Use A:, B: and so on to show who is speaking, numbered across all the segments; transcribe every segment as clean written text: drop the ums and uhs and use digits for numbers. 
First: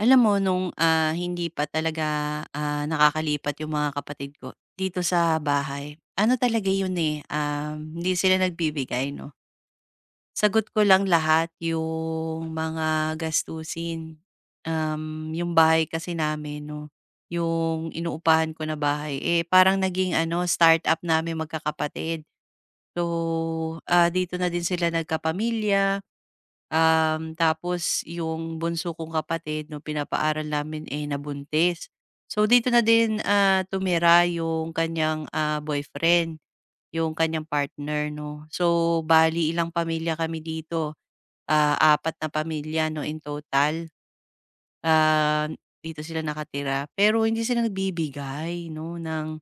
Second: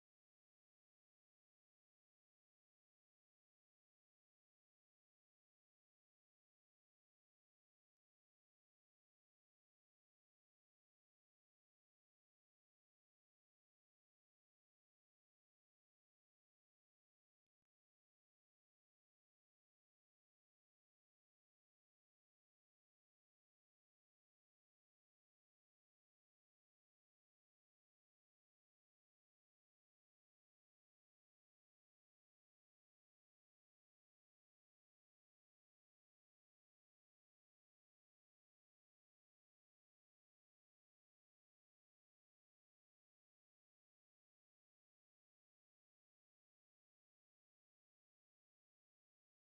A: Alam mo nung, hindi pa talaga, nakakalipat yung mga kapatid ko dito sa bahay, ano talaga yun, eh, hindi sila nagbibigay 'no. Sagot ko lang lahat yung mga gastusin. Yung bahay kasi namin 'no, yung inuupahan ko na bahay, eh, parang naging ano startup namin magkakapatid. So, dito na din sila nagkapamilya. Tapos yung bunso kong kapatid 'no, pinapaaral namin, eh, nabuntis. So, dito na din, tumira yung kanyang, boyfriend, yung kanyang partner 'no. So, bali ilang pamilya kami dito, 4 na pamilya 'no in total, ah, dito sila nakatira. Pero hindi sila nagbibigay 'no ng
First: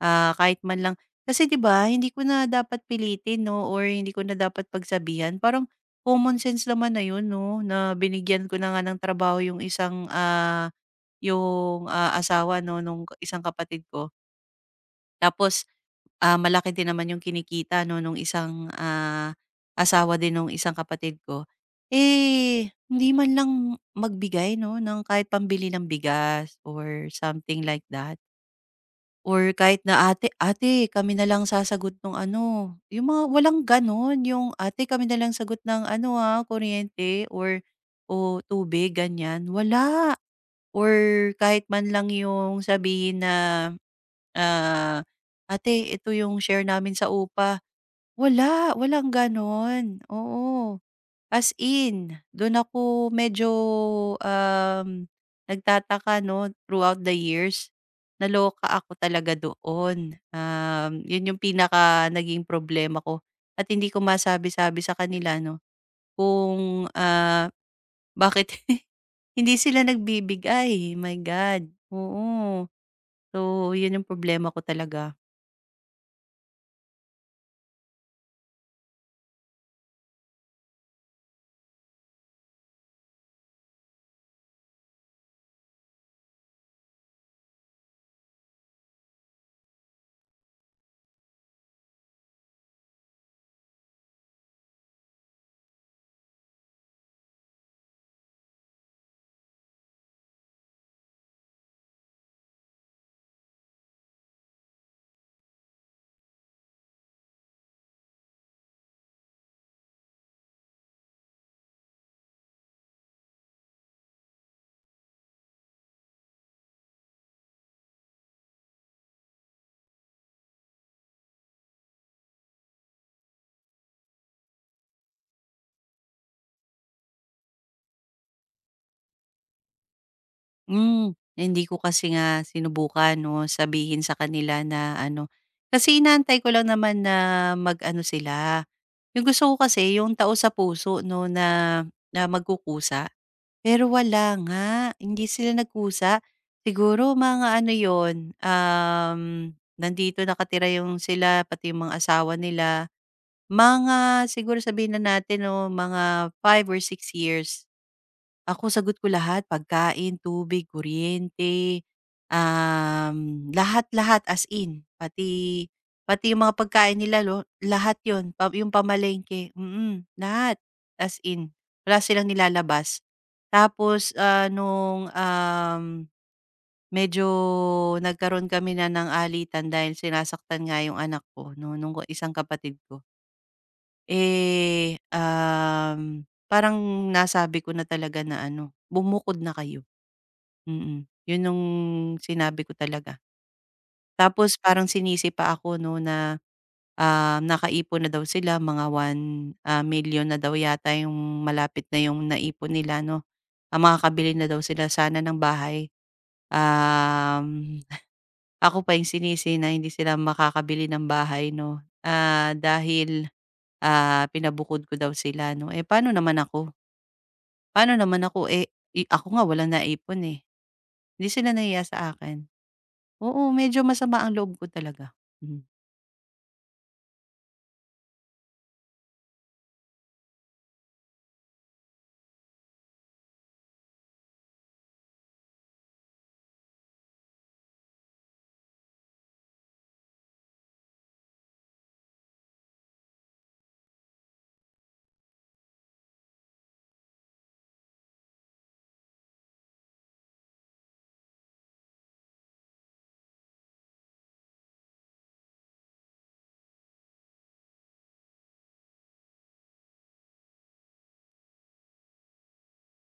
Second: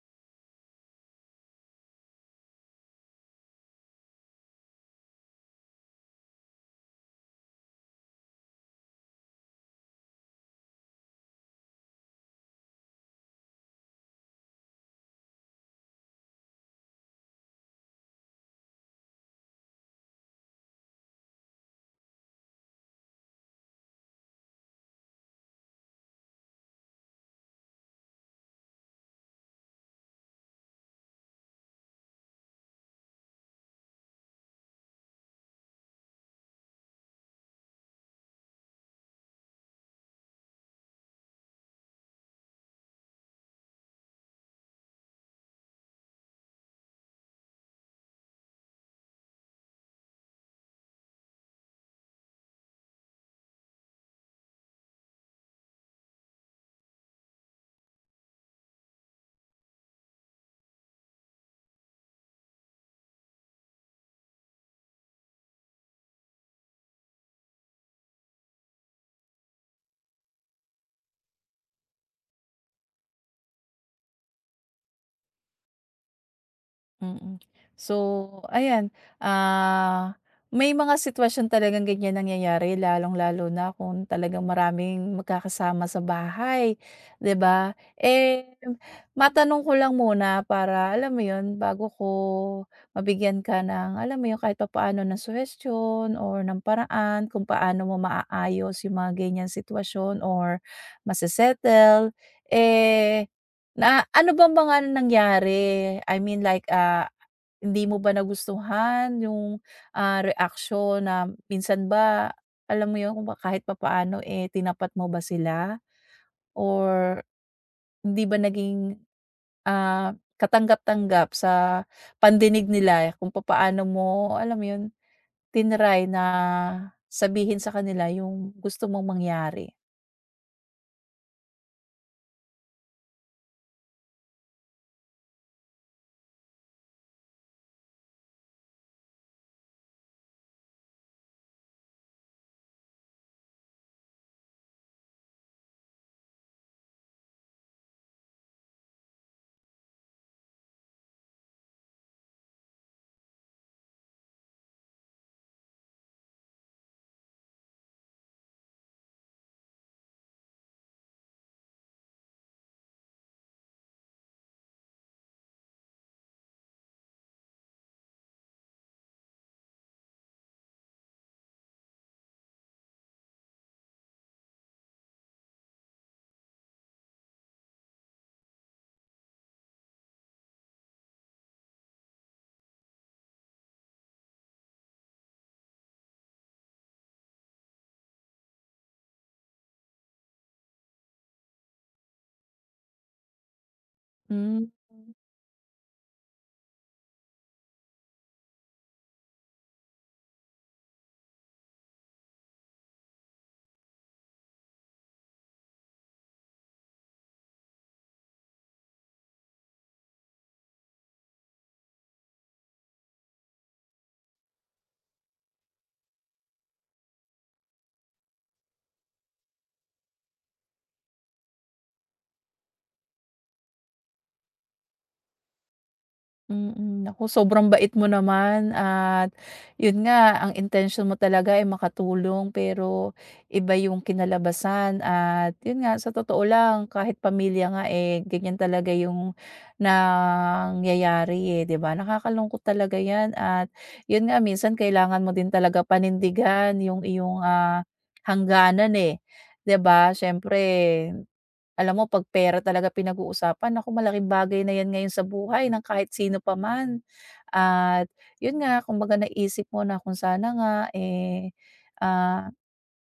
A: Kahit man lang kasi 'di ba hindi ko na dapat pilitin 'no or hindi ko na dapat pagsabihan. Parang common sense naman na 'yun 'no, na binigyan ko na nga ng trabaho yung isang, yung, asawa 'no nung isang kapatid ko. Tapos, malaki din naman yung kinikita 'no nung isang, asawa din nung isang kapatid ko. Eh, hindi man lang magbigay 'no ng kahit pambili ng bigas or something like that. Or kahit na, "Ate ate kami na lang sasagot ng ano." Yung mga walang gano'n, yung, "Ate kami na lang sagot ng ano, kuryente o tubig." Ganyan, wala. Or kahit man lang yung sabihin na, ah, "Ate ito yung share namin sa upa." Wala, walang gano'n, oo. As in, do'n ako medyo, um, nagtataka 'no, throughout the years, naloka ako talaga doon. 'Yun yung pinaka naging problema ko at hindi ko masabi-sabi sa kanila 'no, kung, bakit hindi sila nagbibigay, my God, oo. So, 'yun yung problema ko talaga.
B: Mm. So, ayan, ah, may mga sitwasyon talagang ganyan nangyayari lalong-lalo na kung talagang maraming magkakasama sa bahay, 'di ba? Eh, matanong ko lang muna para alam mo 'yun, bago ko mabigyan ka ng alam mo 'yun, kahit papaano ng suhestiyon or ng paraan kung paano mo maaayos yung mga ganyang sitwasyon or mase eh, na ano bang mga nangyari? I mean like, hindi mo ba nagustuhan yung, reaksyon na minsan ba, alam mo yun, kung ba kahit papaano, eh, tinapat mo ba sila or hindi ba naging, ah, katanggap-tanggap sa pandinig nila kung papaano mo, alam mo yun, tinry na sabihin sa kanila yung gusto mong mangyari?
A: Hmm, hindi ko kasi nga sinubukan 'no, sabihin sa kanila na ano kasi inaantay ko lang naman na mag-ano sila. Yung gusto ko kasi yung tao sa puso 'no, na na magkukusa, pero wala nga, hindi sila nagkusa. Siguro mga ano yon nandito nakatira yung sila pati yung mga asawa nila, mga siguro sabihin na natin 'no, mga 5 or 6 years. Ako sagot ko lahat, pagkain, tubig, kuryente, lahat-lahat as in pati pati yung mga pagkain nila lahat yon, pa yung pamalengke, lahat as in wala silang nilalabas. Tapos, nung, medyo nagkaroon kami na ng alitan dahil sinasaktan nga yung anak ko no nung isang kapatid ko. Eh, parang nasabi ko na talaga na ano, "Bumukod na kayo." Yun yung sinabi ko talaga. Tapos
B: Hmm.
A: parang sinisi pa ako 'no na, nakaipon na daw sila mga one milyon na daw yata yung malapit na yung naipon nila 'no. Makakabili na daw sila sana ng bahay. Um, Ako pa yung sinisi na hindi sila makakabili ng bahay 'no, dahil, pinabukod ko daw sila 'no. Eh, paano naman ako? Paano naman ako, eh, ako nga walang naipon, eh. Hindi sila nahiya sa akin. Oo, medyo masama ang loob ko talaga. Hmm.
B: Mm, naku sobrang bait mo naman at yun nga ang intensyon mo talaga ay makatulong pero iba yung kinalabasan at yun nga sa totoo lang kahit pamilya nga, eh, ganyan talaga yung nangyayari, eh, 'di ba? Nakakalungkot talaga yan at yun nga minsan kailangan mo din talaga panindigan yung iyong, hangganan, eh, 'di ba? Siyempre alam mo 'pag pera talaga pinag-uusapan, ako malaking bagay na 'yan ngayon sa buhay ng kahit sino pa man. At 'yun nga, kumbaga naisip mo na kung sana nga, eh, ah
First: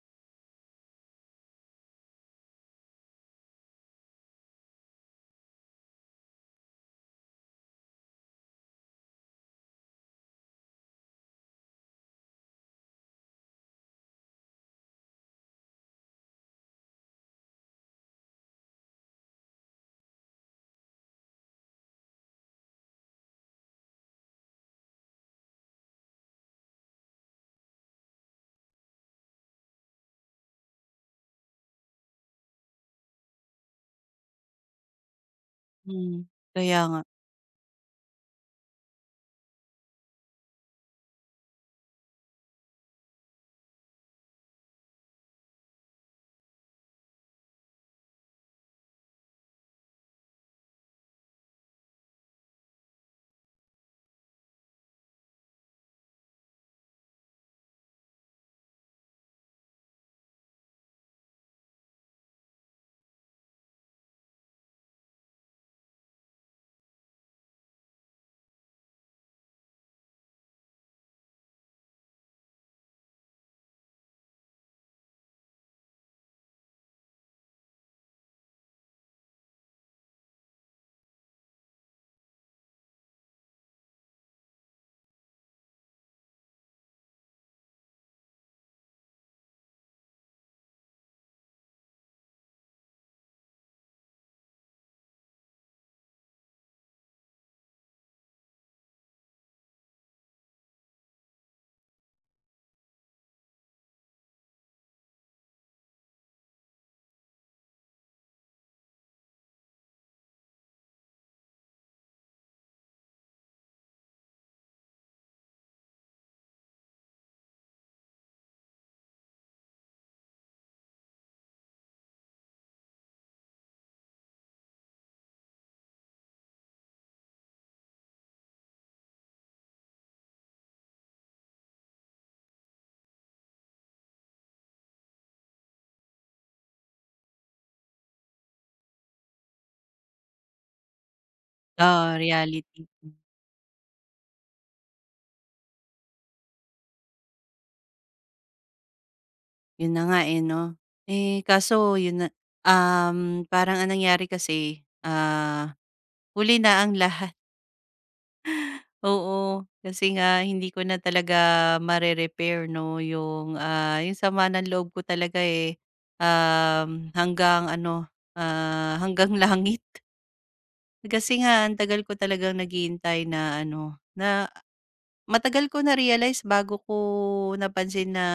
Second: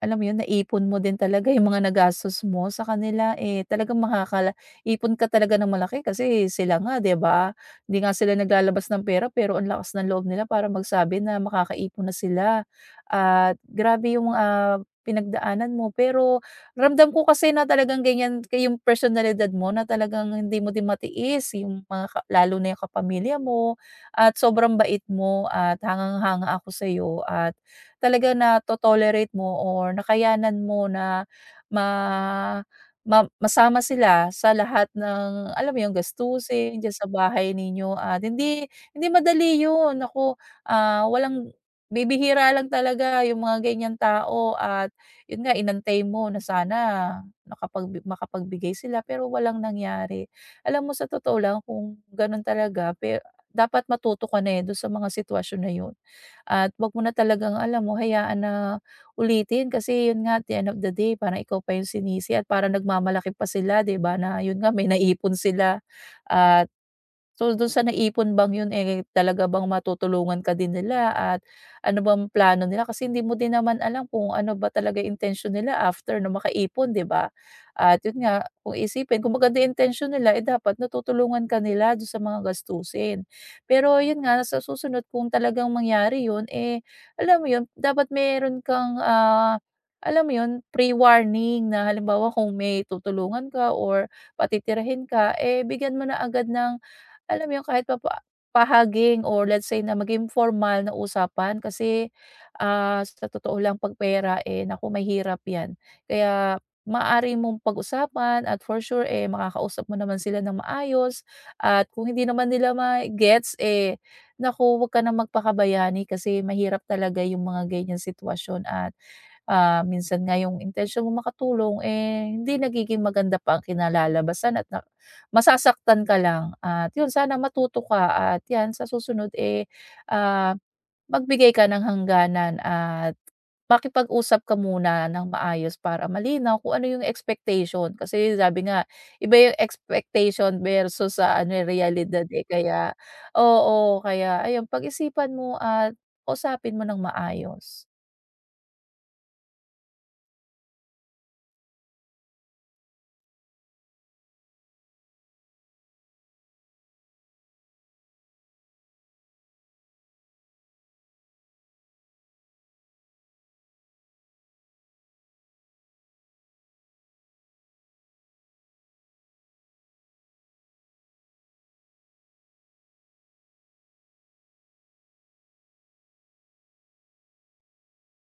B: alam mo yun, naipon mo din talaga yung mga nagastos mo sa kanila, eh, talagang makakala ipon ka talaga ng malaki kasi sila nga 'di ba, hindi nga sila naglalabas ng pera pero ang lakas ng loob nila para magsabi na makakaipon na sila. At grabe yung, pinagdaanan mo pero ramdam ko kasi na talagang ganyan ka yung personalidad mo na talagang hindi mo din matiis yung mga ka lalo na yung kapamilya mo at sobrang bait mo at hangang-hanga ako sa'yo at talaga na to tolerate mo or nakayanan mo na ma ma masama sila sa lahat ng alam mo 'yun,
A: Hmm, kaya
B: gastusin diyan
A: nga.
B: sa bahay ninyo at hindi hindi madali 'yun, naku, walang bibihira lang talaga yung mga ganiyang tao at 'yun nga inantay mo na sana nakapag makapagbigay sila pero walang nangyari. Alam mo sa totoo lang kung gano'n talaga pero dapat matuto ka na, eh, do'n sa mga sitwasyon na 'yun. At wag mo na talagang alam mo hayaan na ulitin kasi yun nga at the end of the day parang ikaw pa yung sinisi at parang nagmamalaki pa sila 'di ba na yun nga may naipon sila at So, dun sa naipon bang yun, eh, talaga bang matutulungan ka din nila at ano bang plano nila? Kasi hindi mo din naman alam kung ano ba talaga yung intention nila after na makaipon, 'di ba? At yun nga, kung iisipin, kung maganda yung intention nila, eh, dapat natutulungan ka nila dun sa mga gastusin. Pero yun nga, sa susunod kung talagang mangyari yun, eh, alam mo yun, dapat meron kang, alam mo yun, pre-warning na halimbawa kung may tutulungan ka or patitirahin ka, eh, bigyan mo na agad ng alam mo yun, kahit pa- pahaging or let's say na maging formal na usapan kasi, sa totoo lang pagpera eh, naku mahirap 'yan. Kaya maari mong pag-usapan at for sure, eh, makakausap mo naman sila ng maayos at kung hindi naman nila ma-gets, eh, naku 'wag ka ng magpakabayani kasi mahirap talaga yung mga ganiyang sitwasyon at minsan nga yung intensyon mo makatulong, eh, hindi nagiging maganda pa ang kinalalabasan at na masasaktan ka lang at yun sana matuto ka at yan sa susunod, eh, ah, magbigay ka ng hangganan at makipag-usap ka muna ng maayos para malinaw kung ano yung expectation. Kasi sabi nga, iba yung expectation versus sa ano, yung
A: Oo,
B: realidad, eh,
A: reality.
B: kaya oo, kaya ayun pag-isipan mo at kausapin mo ng maayos.
A: Yun na nga, eh, 'no? Eh, kaso yun na, parang anong nangyari kasi, huli na ang lahat. Oo, kasi nga hindi ko na talaga mare-repair 'no, yung sama ng loob ko talaga, eh, hanggang ano, hanggang langit. Kasi nga ang tagal ko talagang naghihintay na ano, na matagal ko na-realize bago ko napansin na,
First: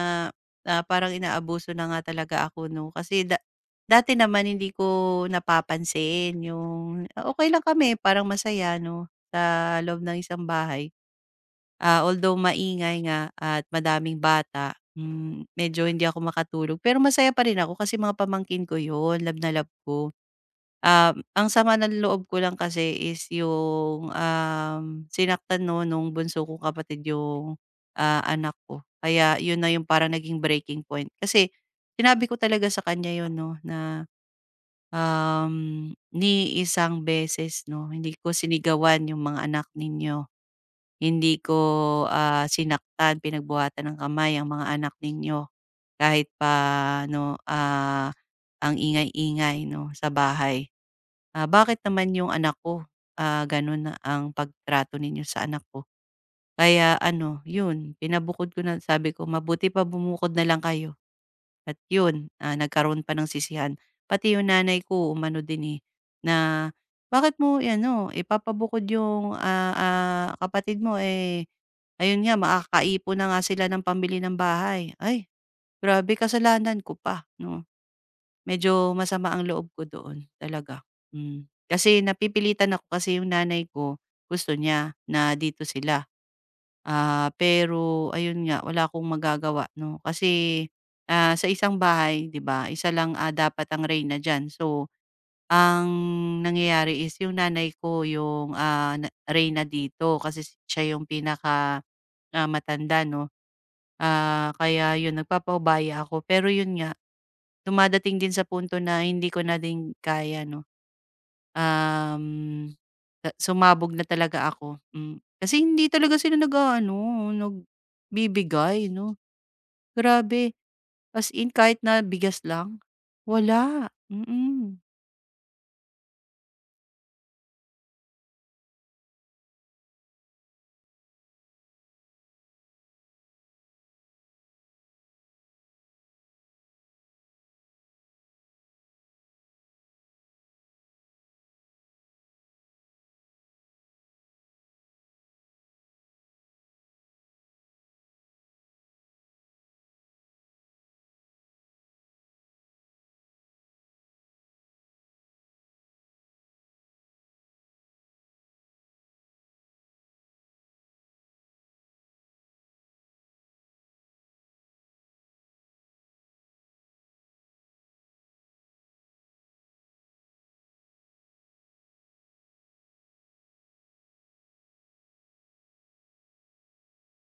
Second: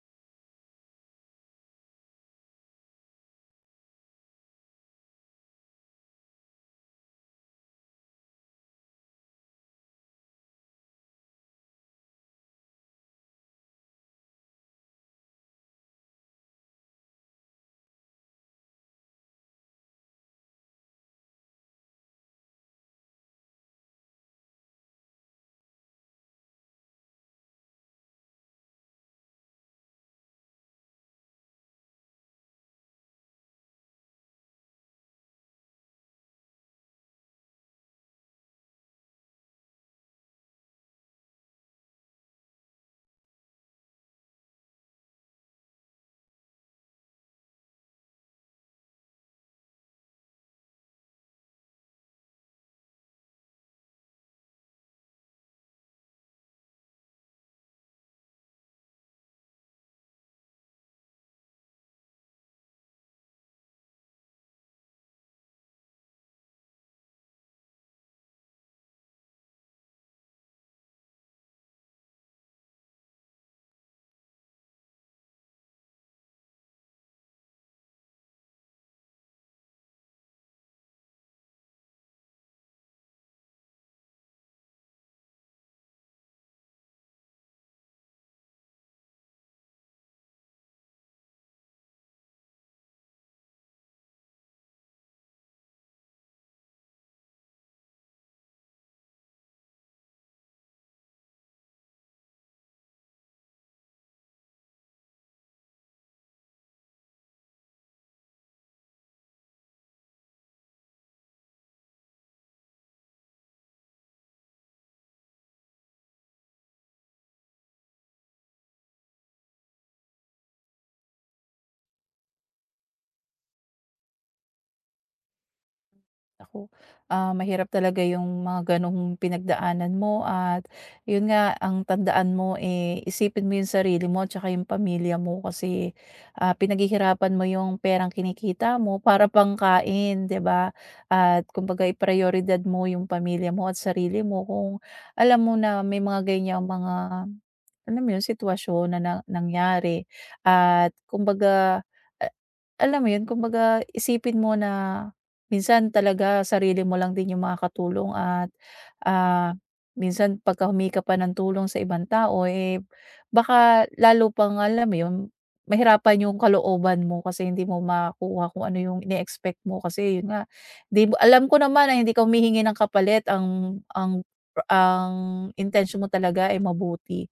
A: parang inaabuso na nga talaga ako 'no. Kasi dati naman hindi ko napapansin yung okay lang kami parang masaya 'no, sa loob ng isang bahay. Although maingay nga at madaming bata, medyo hindi ako makatulog pero masaya pa rin ako kasi mga pamangkin ko yon, lab na lab ko. Ang sama ng loob ko lang kasi is yung, sinaktan 'no nung bunso kong kapatid yung, anak ko. Kaya yun na yung parang naging breaking point. Kasi sinabi ko talaga sa kanya yun 'no na, "Ni isang beses 'no, hindi ko sinigawan yung mga anak ninyo. Hindi ko, sinaktan, pinagbuhatan ng kamay ang mga anak ninyo kahit pa ano, ang ingay-ingay 'no sa bahay." Bakit naman yung anak ko, ganun na ang pagtrato ninyo sa anak ko? Kaya ano, yun pinabukod ko na sabi ko, "Mabuti pa bumukod na lang kayo." At yun, nagkaroon pa ng sisihan. Pati yung nanay ko umano din, eh, na, "Bakit mo ano ipapabukod yung, kapatid mo, eh, ayun nga makakaipon na nga sila ng pambili ng bahay." Ay, grabe kasalanan ko pa, 'no? Medyo masama ang loob ko doon talaga, hmm. Kasi napipilitan ako kasi yung nanay ko gusto niya na dito sila, pero ayun nga wala akong magagawa 'no, kasi, sa isang bahay 'di ba isa lang, dapat ang reyna diyan. So, ang nangyayari is yung nanay ko yung, na reyna dito kasi siya yung pinaka, matanda 'no, kaya yun nagpapaubaya ako. Pero yun nga, dumadating din sa punto na hindi ko na din kaya 'no, um, sumabog na talaga ako, hmm. Kasi hindi talaga sila nag-aano, nagbibigay 'no, grabe. As in kahit na bigas lang, wala, mm.
B: Ako, mahirap talaga yung mga gano'ng pinagdaanan mo at yun nga, ang tandaan mo, eh, isipin mo yung sarili mo at saka yung pamilya mo kasi, pinaghihirapan mo yung perang kinikita mo para pangkain, 'di ba? At kumbaga iprioridad mo yung pamilya mo at sarili mo kung alam mo na may mga ganyang mga alam mo 'yun, sitwasyon na na nangyari at kumbaga, a alam mo 'yun, kumbaga isipin mo na minsan talaga sarili mo lang din yung makakatulong at, ah, minsan pagka humika pa ng tulong sa ibang tao, eh, baka lalo pang alam mo 'yun, mahirapan yung kalooban mo kasi hindi mo makuha kung ano yung ine-expect mo kasi 'yun nga, 'di mo alam ko naman na hindi ka humihingi ng kapalit ang intention mo talaga ay mabuti.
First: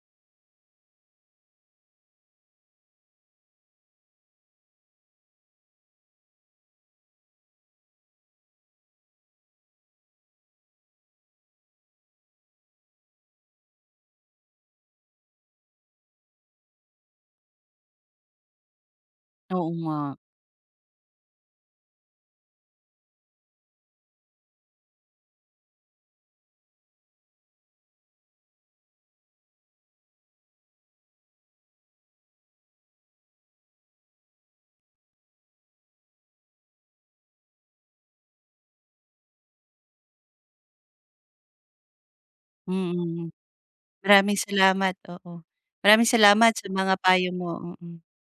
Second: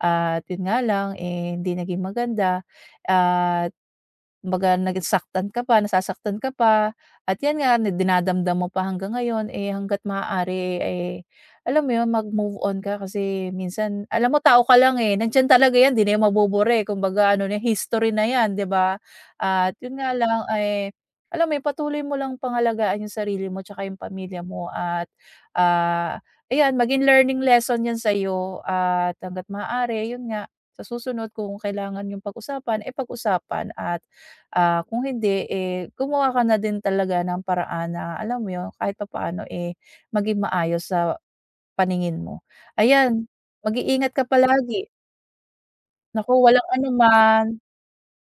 B: At yun nga lang, eh, hindi naging maganda. Kumbaga nagsaktan ka pa, nasasaktan ka pa at 'yan nga na dinadamdam mo pa hanggang ngayon, eh, hangga't maaari, eh, alam mo 'yun, mag-move on ka kasi minsan alam mo tao ka lang, eh, nandiyan talaga 'yan, 'di na 'yan mabubura, eh, kumbaga ano na history na 'yan, 'di ba?
A: Oo
B: At
A: nga,
B: 'yun nga lang, eh, alam mo 'yun, patuloy mo lang pangalagaan 'yung sarili mo tsaka 'yung pamilya mo at, ah, ayan maging learning lesson 'yan sa'yo at hangga't maaari 'yun nga, sa susunod kung kailangan 'yung pag-usapan, eh, pag-usapan at. Ah, kung hindi, eh, gumawa ka na din talaga ng paraan na alam mo 'yun, kahit papaano, eh, maging maayos sa paningin mo. Ayan,
A: mm.
B: mag-iingat ka
A: Maraming
B: palagi.
A: salamat, oo. Maraming
B: Naku,
A: salamat sa
B: walang
A: mga payo
B: anuman.
A: mo, mm.